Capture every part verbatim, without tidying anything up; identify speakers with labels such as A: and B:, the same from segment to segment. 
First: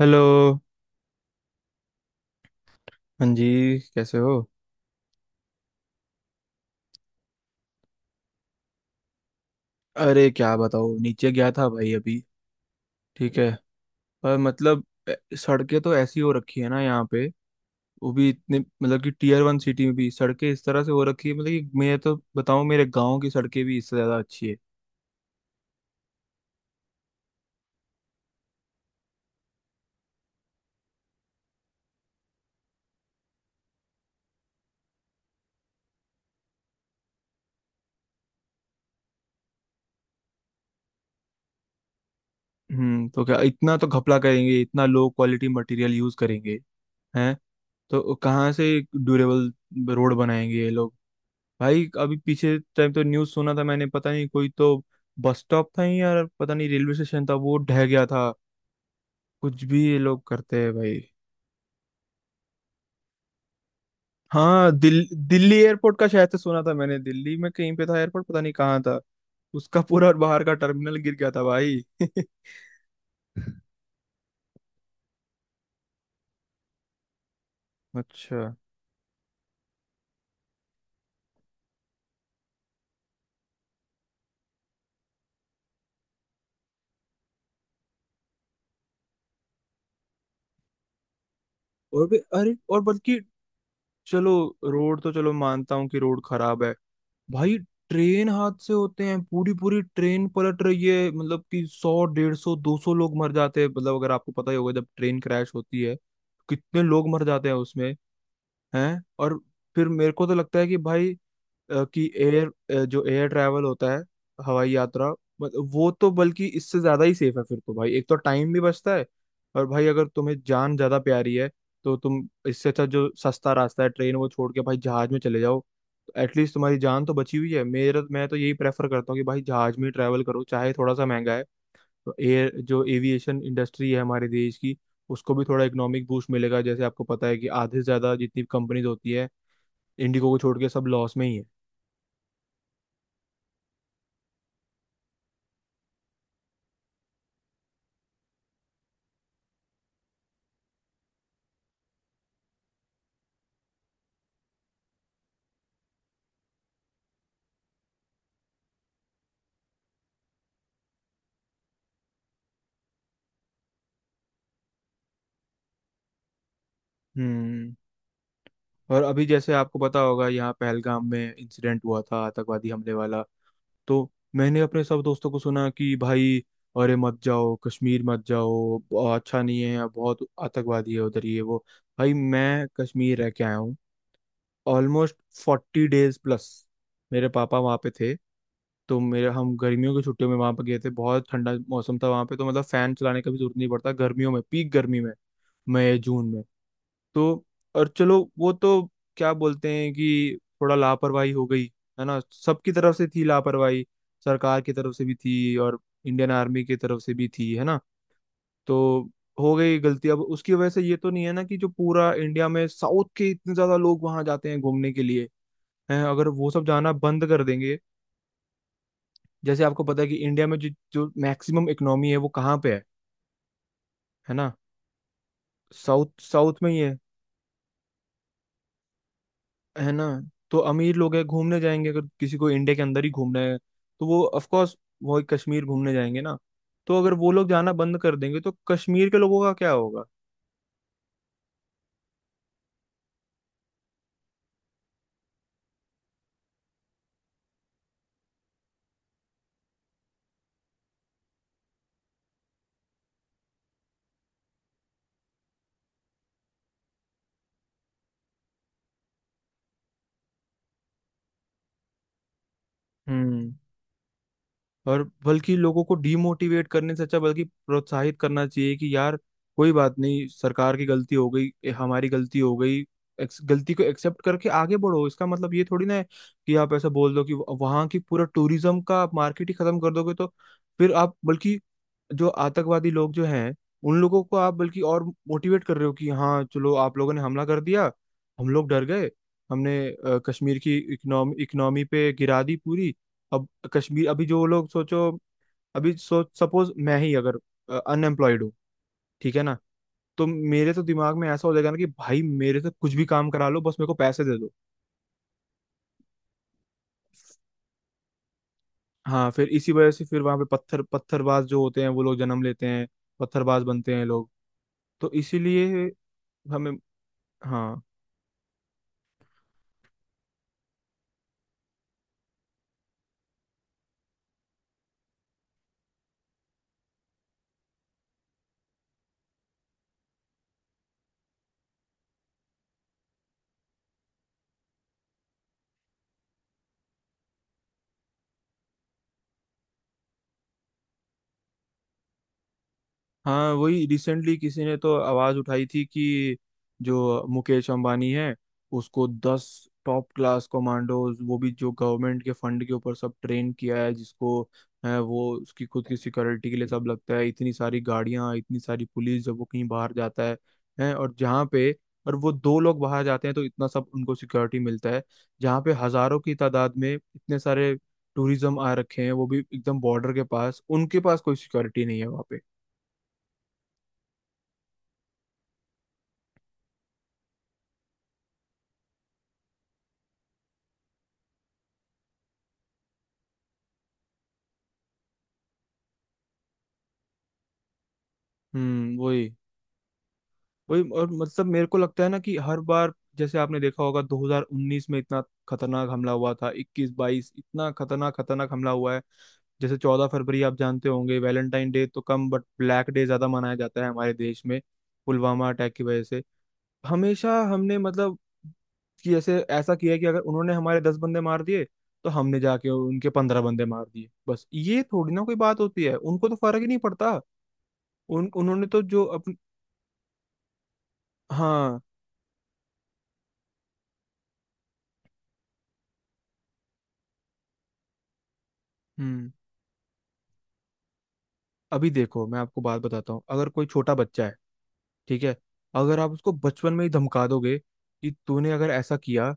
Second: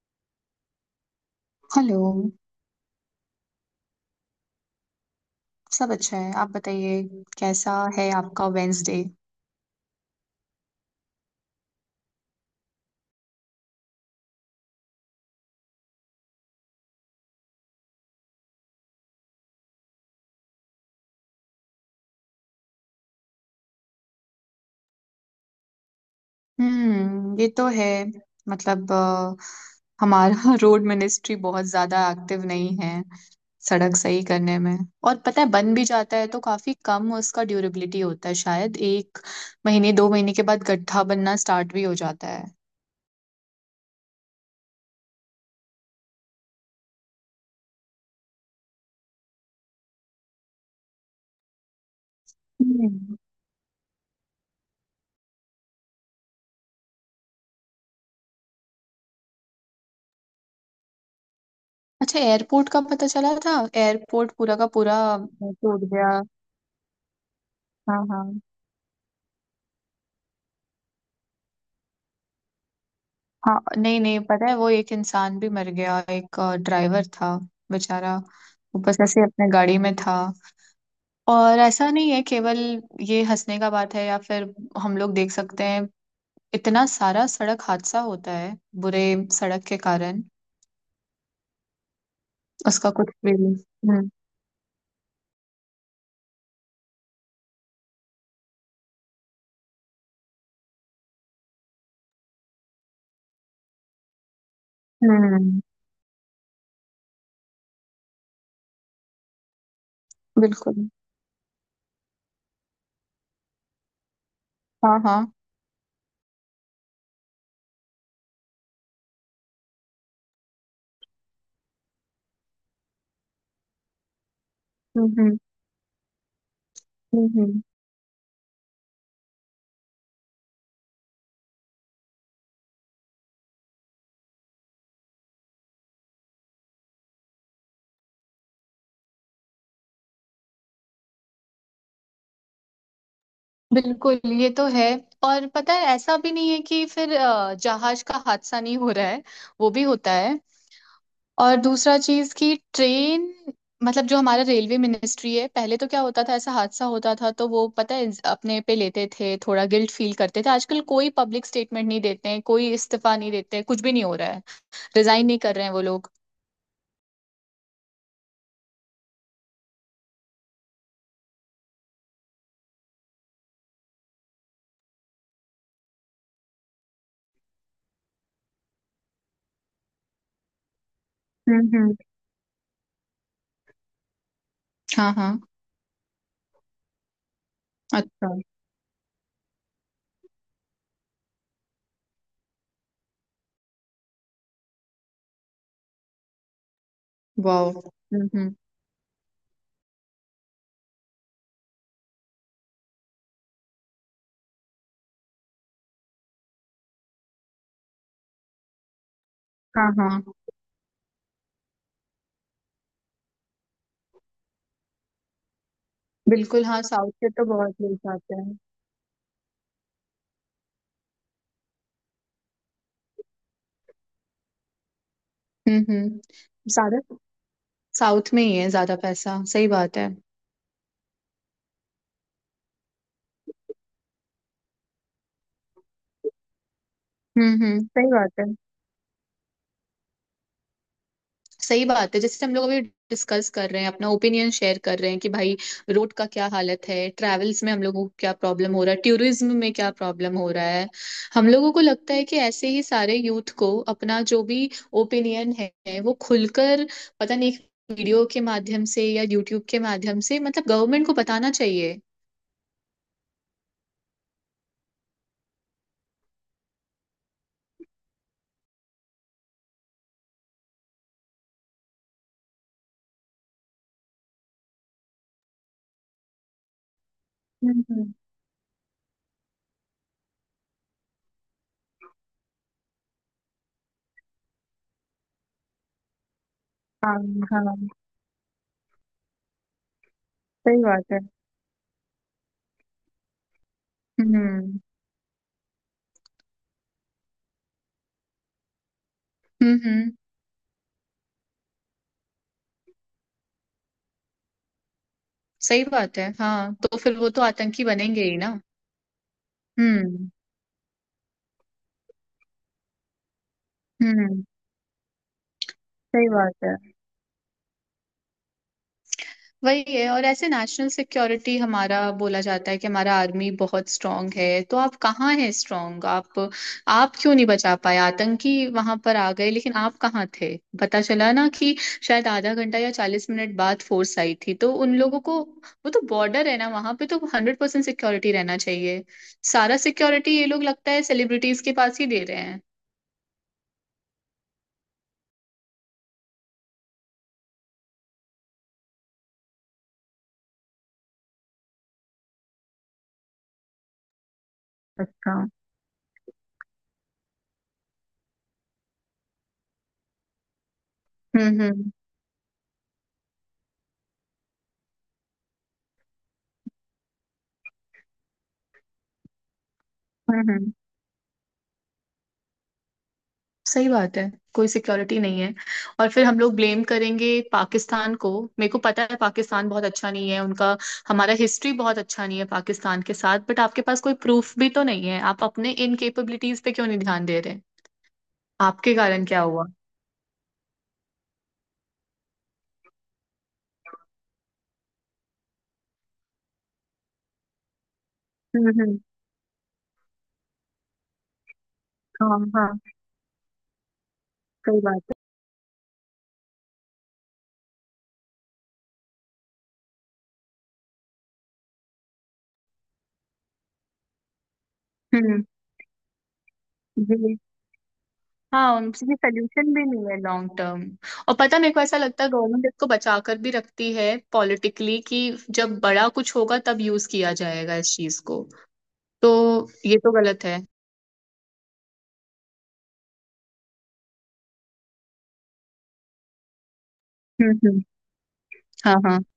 A: Hello.
B: Hello.
A: हाँ जी, कैसे हो?
B: सब अच्छा है, आप बताइए। कैसा है आपका वेंसडे?
A: अरे क्या बताओ, नीचे गया था भाई अभी। ठीक है। पर मतलब ए- सड़कें तो ऐसी हो रखी है ना यहाँ पे। वो भी इतने, मतलब कि टीयर वन सिटी में भी सड़कें इस तरह से हो रखी है। मतलब कि मैं तो बताऊँ, मेरे गांव की सड़कें भी इससे ज्यादा अच्छी है।
B: हम्म, ये तो है। मतलब अ, हमारा रोड मिनिस्ट्री बहुत ज्यादा एक्टिव नहीं है सड़क सही करने में। और पता है बन भी जाता है तो काफी कम उसका ड्यूरेबिलिटी होता है, शायद एक महीने दो महीने के बाद गड्ढा बनना स्टार्ट भी हो जाता है।
A: हम्म। तो क्या, इतना तो घपला करेंगे, इतना लो क्वालिटी मटेरियल यूज करेंगे। हैं? तो कहाँ से ड्यूरेबल रोड बनाएंगे ये लोग। भाई अभी पीछे टाइम तो
B: हम्म।
A: न्यूज़ सुना था मैंने, पता नहीं कोई तो बस स्टॉप था ही यार, पता नहीं रेलवे स्टेशन था, वो ढह गया था। कुछ भी ये लोग करते हैं भाई।
B: अच्छा, एयरपोर्ट का पता चला था? एयरपोर्ट पूरा का
A: हाँ,
B: पूरा
A: दिल, दिल्ली
B: टूट
A: एयरपोर्ट का
B: गया।
A: शायद से सुना था मैंने, दिल्ली में कहीं पे
B: हाँ
A: था
B: हाँ।
A: एयरपोर्ट, पता नहीं कहाँ था। उसका पूरा और बाहर का टर्मिनल गिर गया था भाई।
B: हाँ, नहीं नहीं, पता है वो एक इंसान भी मर गया, एक ड्राइवर था बेचारा,
A: अच्छा।
B: वो बस ऐसे ही अपने गाड़ी में था। और ऐसा नहीं है, केवल ये हंसने का बात है या फिर हम लोग देख सकते हैं इतना सारा सड़क हादसा होता है बुरे सड़क के कारण।
A: और भी, अरे और
B: उसका कुछ
A: बल्कि
B: भी नहीं। हम्म
A: चलो, रोड तो चलो मानता हूँ कि रोड खराब है भाई। ट्रेन हादसे होते हैं, पूरी पूरी ट्रेन पलट रही है, मतलब कि सौ, डेढ़ सौ, दो सौ लोग मर जाते हैं। मतलब अगर आपको पता ही होगा, जब ट्रेन क्रैश
B: हम्म।
A: होती है कितने लोग मर जाते हैं उसमें। हैं? और फिर मेरे को तो लगता है कि
B: बिल्कुल।
A: भाई अ, कि एयर जो एयर ट्रैवल होता है, हवाई
B: हाँ
A: यात्रा।
B: हाँ।
A: मतलब वो तो बल्कि इससे ज्यादा ही सेफ है फिर तो भाई, एक तो टाइम भी बचता है, और भाई अगर तुम्हें जान ज्यादा प्यारी है तो तुम, इससे अच्छा जो सस्ता रास्ता है ट्रेन, वो छोड़ के भाई
B: हम्म
A: जहाज में
B: हम्म।
A: चले जाओ। एटलीस्ट तुम्हारी जान तो
B: हम्म
A: बची हुई
B: हम्म।
A: है। मेरा मैं तो यही प्रेफर करता हूँ कि भाई जहाज में ट्रैवल करो, चाहे थोड़ा सा महंगा है। तो एयर जो एविएशन इंडस्ट्री है हमारे देश की, उसको भी थोड़ा इकोनॉमिक बूस्ट मिलेगा। जैसे आपको पता है कि आधे से ज्यादा जितनी कंपनीज होती है, इंडिगो को छोड़ के सब लॉस में ही है।
B: बिल्कुल, ये तो है। और पता है ऐसा भी नहीं है कि फिर अ, जहाज का हादसा नहीं हो रहा है, वो भी होता है। और दूसरा चीज कि ट्रेन, मतलब जो हमारा रेलवे मिनिस्ट्री है, पहले तो क्या होता था ऐसा हादसा होता था तो वो पता है अपने पे लेते थे, थोड़ा गिल्ट फील करते थे। आजकल कोई पब्लिक स्टेटमेंट नहीं देते हैं, कोई इस्तीफा नहीं देते हैं, कुछ भी नहीं हो रहा है, रिजाइन नहीं कर रहे हैं वो लोग।
A: हम्म। और अभी जैसे आपको पता होगा, यहाँ पहलगाम में इंसिडेंट हुआ था, आतंकवादी हमले वाला। तो मैंने अपने सब दोस्तों को सुना कि भाई, अरे मत जाओ कश्मीर, मत जाओ, ब- अच्छा नहीं है, बहुत आतंकवादी है उधर, ये वो।
B: हम्म हम्म।
A: भाई मैं कश्मीर रह के आया हूँ,
B: हाँ
A: ऑलमोस्ट
B: हाँ।
A: Forty days plus. मेरे पापा वहाँ पे थे,
B: अच्छा।
A: तो मेरे हम गर्मियों की छुट्टियों में वहाँ पे गए थे। बहुत ठंडा मौसम था वहाँ पे, तो मतलब फैन चलाने का भी जरूरत नहीं पड़ता गर्मियों में, पीक गर्मी में, मई जून में। तो,
B: वाह।
A: और चलो
B: हम्म
A: वो
B: हम्म।
A: तो क्या बोलते हैं कि थोड़ा लापरवाही हो गई, है ना। सबकी तरफ से थी लापरवाही, सरकार की तरफ से भी थी, और इंडियन आर्मी की तरफ से भी थी, है ना। तो हो गई
B: हाँ
A: गलती, अब
B: हाँ।
A: उसकी वजह से ये तो नहीं है ना कि जो पूरा इंडिया में साउथ के इतने ज्यादा लोग वहां जाते हैं घूमने के लिए, हैं, अगर वो सब
B: बिल्कुल हाँ,
A: जाना
B: साउथ
A: बंद
B: के
A: कर
B: तो बहुत
A: देंगे।
B: लोग जाते हैं।
A: जैसे आपको पता है कि इंडिया में जो जो मैक्सिमम इकोनॉमी है वो कहाँ पे है है ना।
B: हम्म
A: साउथ,
B: हम्म।
A: साउथ में ही है
B: ज्यादा, साउथ में ही है ज्यादा पैसा, सही
A: है
B: बात
A: ना।
B: है।
A: तो अमीर लोग है घूमने जाएंगे, अगर किसी को इंडिया के अंदर ही घूमना है तो वो ऑफ कोर्स वो कश्मीर घूमने जाएंगे ना। तो अगर वो लोग
B: हम्म
A: जाना
B: हम्म,
A: बंद
B: सही
A: कर
B: बात
A: देंगे
B: है।
A: तो कश्मीर के लोगों का क्या होगा।
B: सही बात है, जैसे हम लोग अभी डिस्कस कर रहे हैं, अपना ओपिनियन शेयर कर रहे हैं कि भाई रोड का क्या हालत है, ट्रैवल्स में हम लोगों को क्या प्रॉब्लम हो रहा है, टूरिज्म में क्या प्रॉब्लम हो रहा है। हम लोगों को लगता है कि ऐसे ही सारे यूथ को अपना जो भी ओपिनियन है वो खुलकर, पता नहीं, एक वीडियो के माध्यम से या यूट्यूब के माध्यम से, मतलब गवर्नमेंट को बताना चाहिए।
A: हम्म। और बल्कि लोगों को डीमोटिवेट करने से अच्छा बल्कि प्रोत्साहित करना चाहिए कि यार, कोई बात नहीं, सरकार की गलती हो गई, ए, हमारी गलती हो गई। एक्स- गलती को एक्सेप्ट करके आगे बढ़ो, इसका मतलब ये थोड़ी ना है कि आप ऐसा बोल दो कि
B: हम्म
A: वहां की
B: हम्म।
A: पूरा टूरिज्म का मार्केट ही खत्म कर दोगे, तो फिर आप बल्कि जो आतंकवादी लोग जो हैं, उन लोगों को आप बल्कि और मोटिवेट कर रहे हो कि हाँ चलो, आप लोगों
B: हाँ
A: ने हमला कर
B: हाँ,
A: दिया, हम लोग डर गए, हमने अ, कश्मीर की
B: सही बात है।
A: इकोनॉमी इकोनॉमी पे गिरा दी पूरी। अब कश्मीर अभी जो लोग
B: हम्म
A: सोचो, अभी सोच, सपोज मैं ही अगर अनएम्प्लॉयड हूँ, ठीक है ना,
B: हम्म। हम्म,
A: तो मेरे तो दिमाग में ऐसा हो जाएगा ना कि भाई मेरे से कुछ भी काम करा लो, बस मेरे को पैसे दे दो।
B: सही बात है। हाँ, तो फिर वो तो आतंकी बनेंगे ही ना।
A: हाँ, फिर इसी वजह से फिर
B: हम्म
A: वहां पे पत्थर पत्थरबाज जो होते हैं वो लोग जन्म लेते हैं, पत्थरबाज बनते हैं लोग।
B: हम्म।
A: तो इसीलिए
B: सही बात
A: हमें,
B: है।
A: हाँ।
B: वही है, और ऐसे नेशनल सिक्योरिटी हमारा, बोला जाता है कि हमारा आर्मी बहुत स्ट्रांग है, तो आप कहाँ हैं स्ट्रांग? आप आप क्यों नहीं बचा पाए? आतंकी वहां पर आ गए लेकिन आप कहाँ थे? पता चला ना कि शायद आधा घंटा या चालीस मिनट बाद फोर्स आई थी, तो उन लोगों को, वो तो बॉर्डर है ना वहां पे, तो हंड्रेड परसेंट सिक्योरिटी रहना चाहिए। सारा सिक्योरिटी ये लोग लगता है सेलिब्रिटीज के पास ही दे रहे हैं।
A: हाँ, वही, रिसेंटली किसी ने तो आवाज उठाई थी कि जो मुकेश अंबानी है, उसको दस टॉप क्लास कमांडोज, वो भी जो गवर्नमेंट के फंड के ऊपर सब ट्रेन किया है जिसको, है वो
B: अच्छा।
A: उसकी खुद की सिक्योरिटी के लिए सब लगता है। इतनी सारी गाड़ियां, इतनी सारी पुलिस जब वो कहीं बाहर जाता है, है और जहाँ
B: हम्म
A: पे,
B: हम्म।
A: और वो दो लोग बाहर जाते हैं तो इतना सब उनको सिक्योरिटी मिलता है। जहाँ पे हजारों की तादाद में इतने सारे टूरिज्म आ रखे हैं, वो भी एकदम बॉर्डर के
B: हम्म
A: पास,
B: हम्म।
A: उनके पास कोई सिक्योरिटी नहीं है वहाँ पे।
B: सही बात है, कोई सिक्योरिटी नहीं है। और फिर हम लोग ब्लेम करेंगे पाकिस्तान को। मेरे को पता है पाकिस्तान बहुत अच्छा नहीं है उनका, हमारा हिस्ट्री बहुत अच्छा नहीं है पाकिस्तान के साथ, बट आपके पास कोई प्रूफ भी तो नहीं है, आप अपने इनकेपेबिलिटीज पे क्यों नहीं ध्यान दे रहे? आपके
A: हम्म, वही,
B: कारण क्या हुआ?
A: वही। और मतलब मेरे को लगता है ना कि हर बार जैसे आपने देखा होगा, दो हज़ार उन्नीस में इतना खतरनाक हमला हुआ था, इक्कीस बाईस इतना खतरनाक खतरनाक
B: हम्म
A: हमला हुआ
B: हम्म।
A: है। जैसे 14 फरवरी आप जानते होंगे, वैलेंटाइन डे तो कम
B: हाँ
A: बट
B: हाँ,
A: ब्लैक डे ज्यादा मनाया जाता है हमारे देश में,
B: सही बात है।
A: पुलवामा अटैक की वजह से। हमेशा हमने मतलब कि ऐसे ऐसा किया कि अगर उन्होंने हमारे दस बंदे मार दिए तो हमने जाके उनके पंद्रह बंदे मार दिए, बस ये थोड़ी ना कोई
B: हम्म।
A: बात होती है, उनको तो फर्क ही नहीं पड़ता।
B: जी।
A: उन उन्होंने
B: हाँ,
A: तो जो
B: उनकी
A: अपन,
B: सोल्यूशन भी नहीं है लॉन्ग टर्म। और पता है, मेरे को
A: हाँ।
B: ऐसा लगता है गवर्नमेंट इसको बचा कर भी रखती है पॉलिटिकली कि जब बड़ा कुछ होगा तब यूज किया जाएगा इस चीज को।
A: हम्म।
B: तो ये तो गलत है।
A: अभी देखो मैं आपको बात बताता हूँ, अगर कोई छोटा बच्चा है, ठीक है, अगर आप उसको बचपन में ही धमका
B: हम्म
A: दोगे
B: हम्म।
A: कि तूने अगर
B: हाँ
A: ऐसा
B: हाँ।
A: किया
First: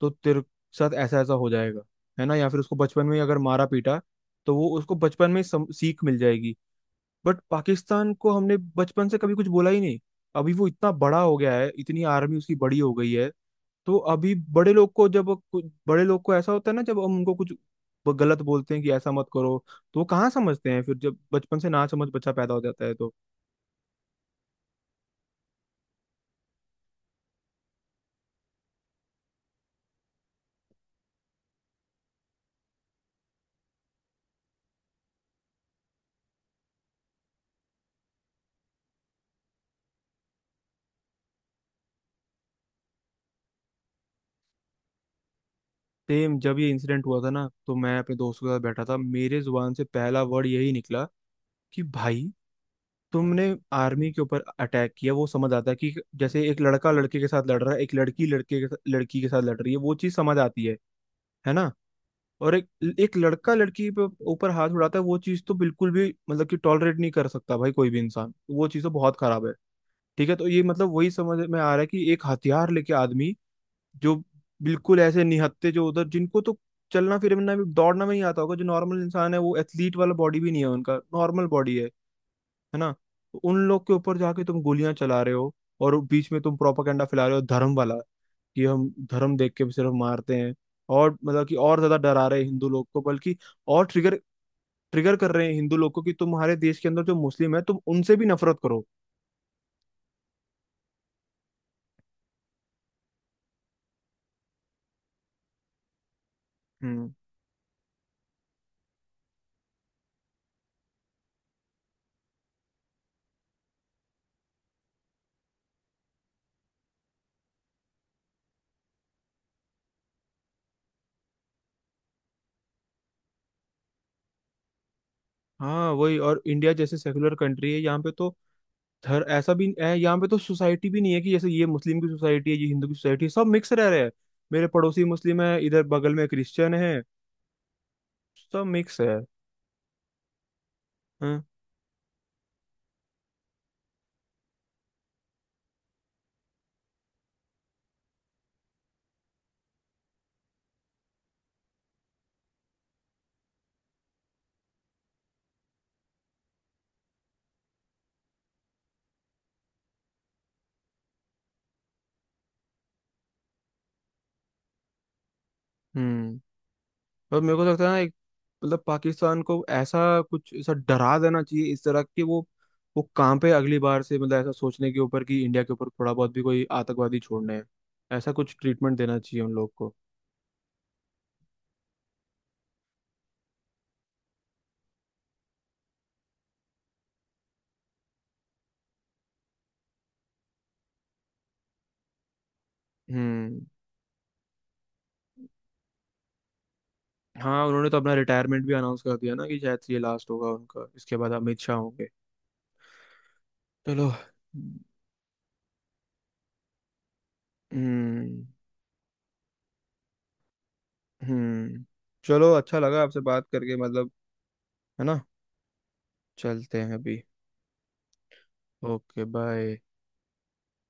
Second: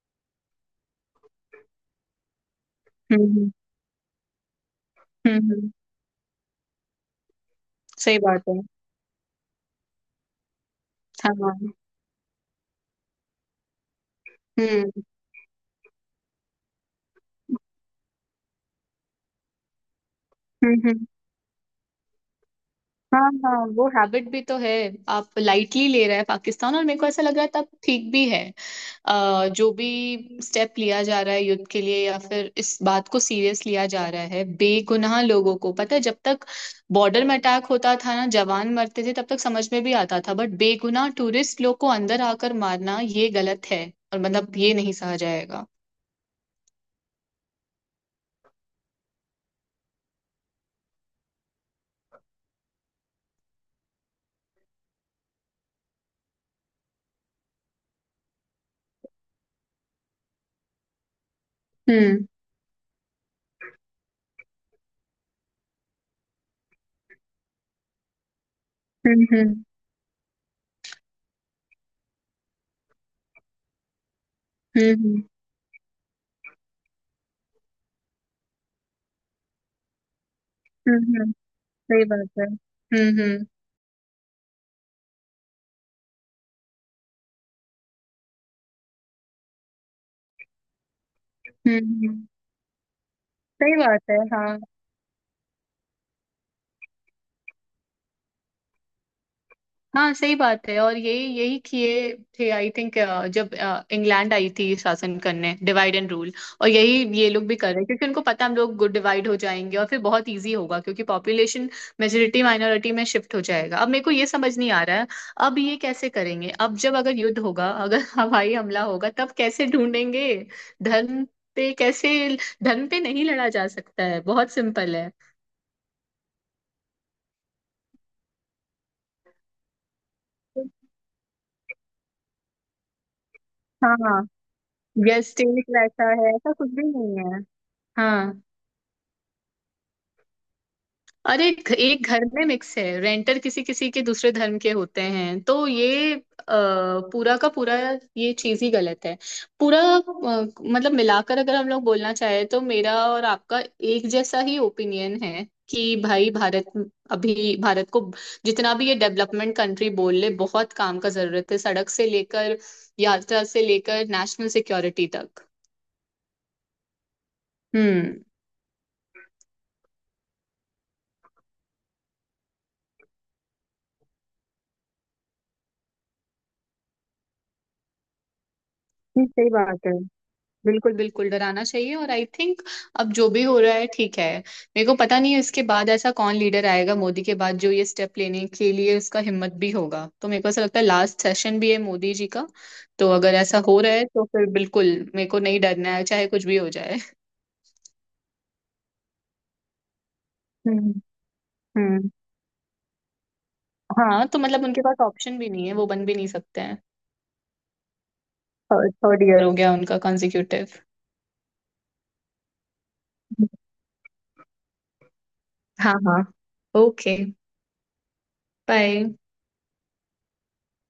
A: तो तेरे साथ ऐसा ऐसा हो जाएगा, है ना, या फिर उसको बचपन में ही
B: हम्म
A: अगर
B: हम्म।
A: मारा पीटा, तो वो उसको बचपन
B: हम्म
A: में ही सम,
B: हम्म,
A: सीख मिल जाएगी। बट पाकिस्तान
B: सही
A: को
B: बात
A: हमने
B: है।
A: बचपन से कभी कुछ बोला ही नहीं। अभी वो इतना बड़ा
B: हाँ
A: हो गया
B: हाँ।
A: है, इतनी आर्मी उसकी बड़ी हो गई है। तो अभी बड़े लोग
B: हम्म
A: को जब कुछ बड़े लोग को ऐसा होता है ना, जब हम उनको कुछ ब- गलत बोलते हैं कि ऐसा मत करो, तो वो कहाँ समझते
B: हम्म।
A: हैं, फिर
B: हम्म।
A: जब बचपन से ना समझ बच्चा पैदा हो जाता है तो।
B: हाँ हाँ, वो हैबिट भी तो है। आप लाइटली ले रहे हैं पाकिस्तान, और मेरे को ऐसा लग रहा है तब ठीक भी है। अ, जो भी स्टेप लिया जा रहा है युद्ध के लिए या फिर इस बात को सीरियस लिया जा रहा है, बेगुनाह लोगों को पता है जब तक बॉर्डर में अटैक होता था ना जवान मरते थे तब तक समझ में भी आता था, बट बेगुनाह टूरिस्ट लोग को अंदर आकर मारना ये गलत है और मतलब ये नहीं सहा जाएगा।
A: सेम, जब ये इंसिडेंट हुआ था ना, तो मैं अपने दोस्तों के साथ बैठा था, मेरे जुबान से पहला वर्ड यही निकला कि भाई, तुमने आर्मी के ऊपर अटैक किया वो समझ आता है कि जैसे एक लड़का लड़के के साथ लड़ रहा है, एक लड़की लड़के के साथ- लड़की के साथ लड़ रही है, वो चीज समझ आती है है ना।
B: हुँ,
A: और एक एक लड़का लड़की पे ऊपर हाथ उड़ाता है, वो चीज तो बिल्कुल भी मतलब कि टॉलरेट नहीं कर सकता भाई कोई भी इंसान, वो चीज तो
B: हुँ,
A: बहुत खराब है।
B: हुँ,
A: ठीक है, तो ये मतलब वही समझ में आ रहा है कि एक हथियार लेके आदमी, जो
B: हुँ,
A: बिल्कुल
B: हुँ,
A: ऐसे निहत्ते जो उधर, जिनको तो चलना फिरना भी, दौड़ना भी नहीं आता होगा, जो नॉर्मल इंसान है, वो एथलीट वाला बॉडी भी नहीं है
B: हुँ,
A: उनका,
B: हुँ,
A: नॉर्मल बॉडी है
B: सही बात है।
A: है ना,
B: हुँ,
A: तो
B: हुँ,
A: उन लोग के ऊपर जाके तुम गोलियां चला रहे हो, और बीच में तुम प्रोपागेंडा फैला रहे हो धर्म वाला, कि हम धर्म देख के भी सिर्फ मारते हैं, और मतलब कि और
B: हुँ,
A: ज्यादा डरा
B: हुँ,
A: रहे हैं हिंदू लोग को बल्कि,
B: सही
A: और
B: बात
A: ट्रिगर
B: है, हाँ।
A: ट्रिगर कर रहे हैं हिंदू लोग को कि तुम्हारे देश के अंदर जो मुस्लिम है तुम उनसे भी नफरत करो।
B: हाँ, सही बात है। और यही यही किए थे आई थिंक, जब अ, इंग्लैंड आई थी शासन करने, डिवाइड एंड रूल। और यही
A: हम्म।
B: ये लोग भी कर रहे हैं क्योंकि उनको पता है हम लोग डिवाइड हो जाएंगे और फिर बहुत इजी होगा, क्योंकि पॉपुलेशन मेजोरिटी माइनॉरिटी में शिफ्ट हो जाएगा। अब मेरे को ये समझ नहीं आ रहा है अब ये कैसे करेंगे, अब जब अगर युद्ध होगा, अगर हवाई हमला होगा तब कैसे ढूंढेंगे धर्म पे? कैसे धर्म पे नहीं लड़ा जा सकता है, बहुत सिंपल है।
A: हाँ वही। और इंडिया जैसे सेकुलर कंट्री है, यहाँ पे तो धर ऐसा भी है यहाँ पे, तो सोसाइटी भी नहीं है कि जैसे ये मुस्लिम की सोसाइटी है, ये हिंदू की सोसाइटी है, सब मिक्स रह रहे हैं।
B: हाँ,
A: मेरे पड़ोसी
B: यस,
A: मुस्लिम है,
B: टेक
A: इधर
B: वैसा
A: बगल में
B: है, ऐसा कुछ
A: क्रिश्चियन
B: भी
A: है,
B: नहीं है। हाँ।
A: सब मिक्स है। हाँ,
B: अरे, एक एक घर में मिक्स है, रेंटर किसी किसी के दूसरे धर्म के होते हैं, तो ये अ, पूरा का पूरा, ये चीज ही गलत है पूरा। अ, मतलब मिलाकर अगर हम लोग बोलना चाहें तो मेरा और आपका एक जैसा ही ओपिनियन है कि भाई भारत, अभी भारत को जितना भी ये डेवलपमेंट कंट्री बोल ले, बहुत काम का जरूरत है, सड़क से लेकर यात्रा से लेकर नेशनल सिक्योरिटी तक।
A: हम्म। पर मेरे को तो लगता है ना, एक,
B: हम्म।
A: मतलब पाकिस्तान को ऐसा कुछ ऐसा डरा देना चाहिए इस तरह कि वो वो काम पे अगली बार से, मतलब ऐसा सोचने के ऊपर कि इंडिया के ऊपर थोड़ा बहुत भी कोई आतंकवादी छोड़ने हैं, ऐसा कुछ ट्रीटमेंट देना
B: जी,
A: चाहिए
B: सही
A: उन लोग
B: बात है।
A: को।
B: बिल्कुल बिल्कुल डराना चाहिए, और आई थिंक अब जो भी हो रहा है ठीक है। मेरे को पता नहीं है इसके बाद ऐसा कौन लीडर आएगा मोदी के बाद जो ये स्टेप लेने के लिए उसका हिम्मत भी होगा, तो मेरे को ऐसा लगता है लास्ट सेशन भी है मोदी जी का। तो अगर ऐसा
A: हम्म।
B: हो रहा है तो फिर बिल्कुल मेरे को नहीं डरना है, चाहे कुछ भी हो जाए।
A: हाँ, उन्होंने तो अपना रिटायरमेंट भी अनाउंस कर दिया ना कि शायद से ये लास्ट होगा उनका,
B: हम्म
A: इसके बाद अमित शाह होंगे।
B: हम्म।
A: चलो।
B: हाँ, तो मतलब उनके पास ऑप्शन भी नहीं है, वो बन भी नहीं सकते हैं,
A: हम्म,
B: थर्ड ईयर हो गया उनका कंजिक्यूटिव।
A: हम्म। चलो, अच्छा लगा आपसे बात करके, मतलब, है ना।
B: हाँ हाँ।
A: चलते हैं
B: ओके,
A: अभी।
B: बाय।
A: Okay, bye.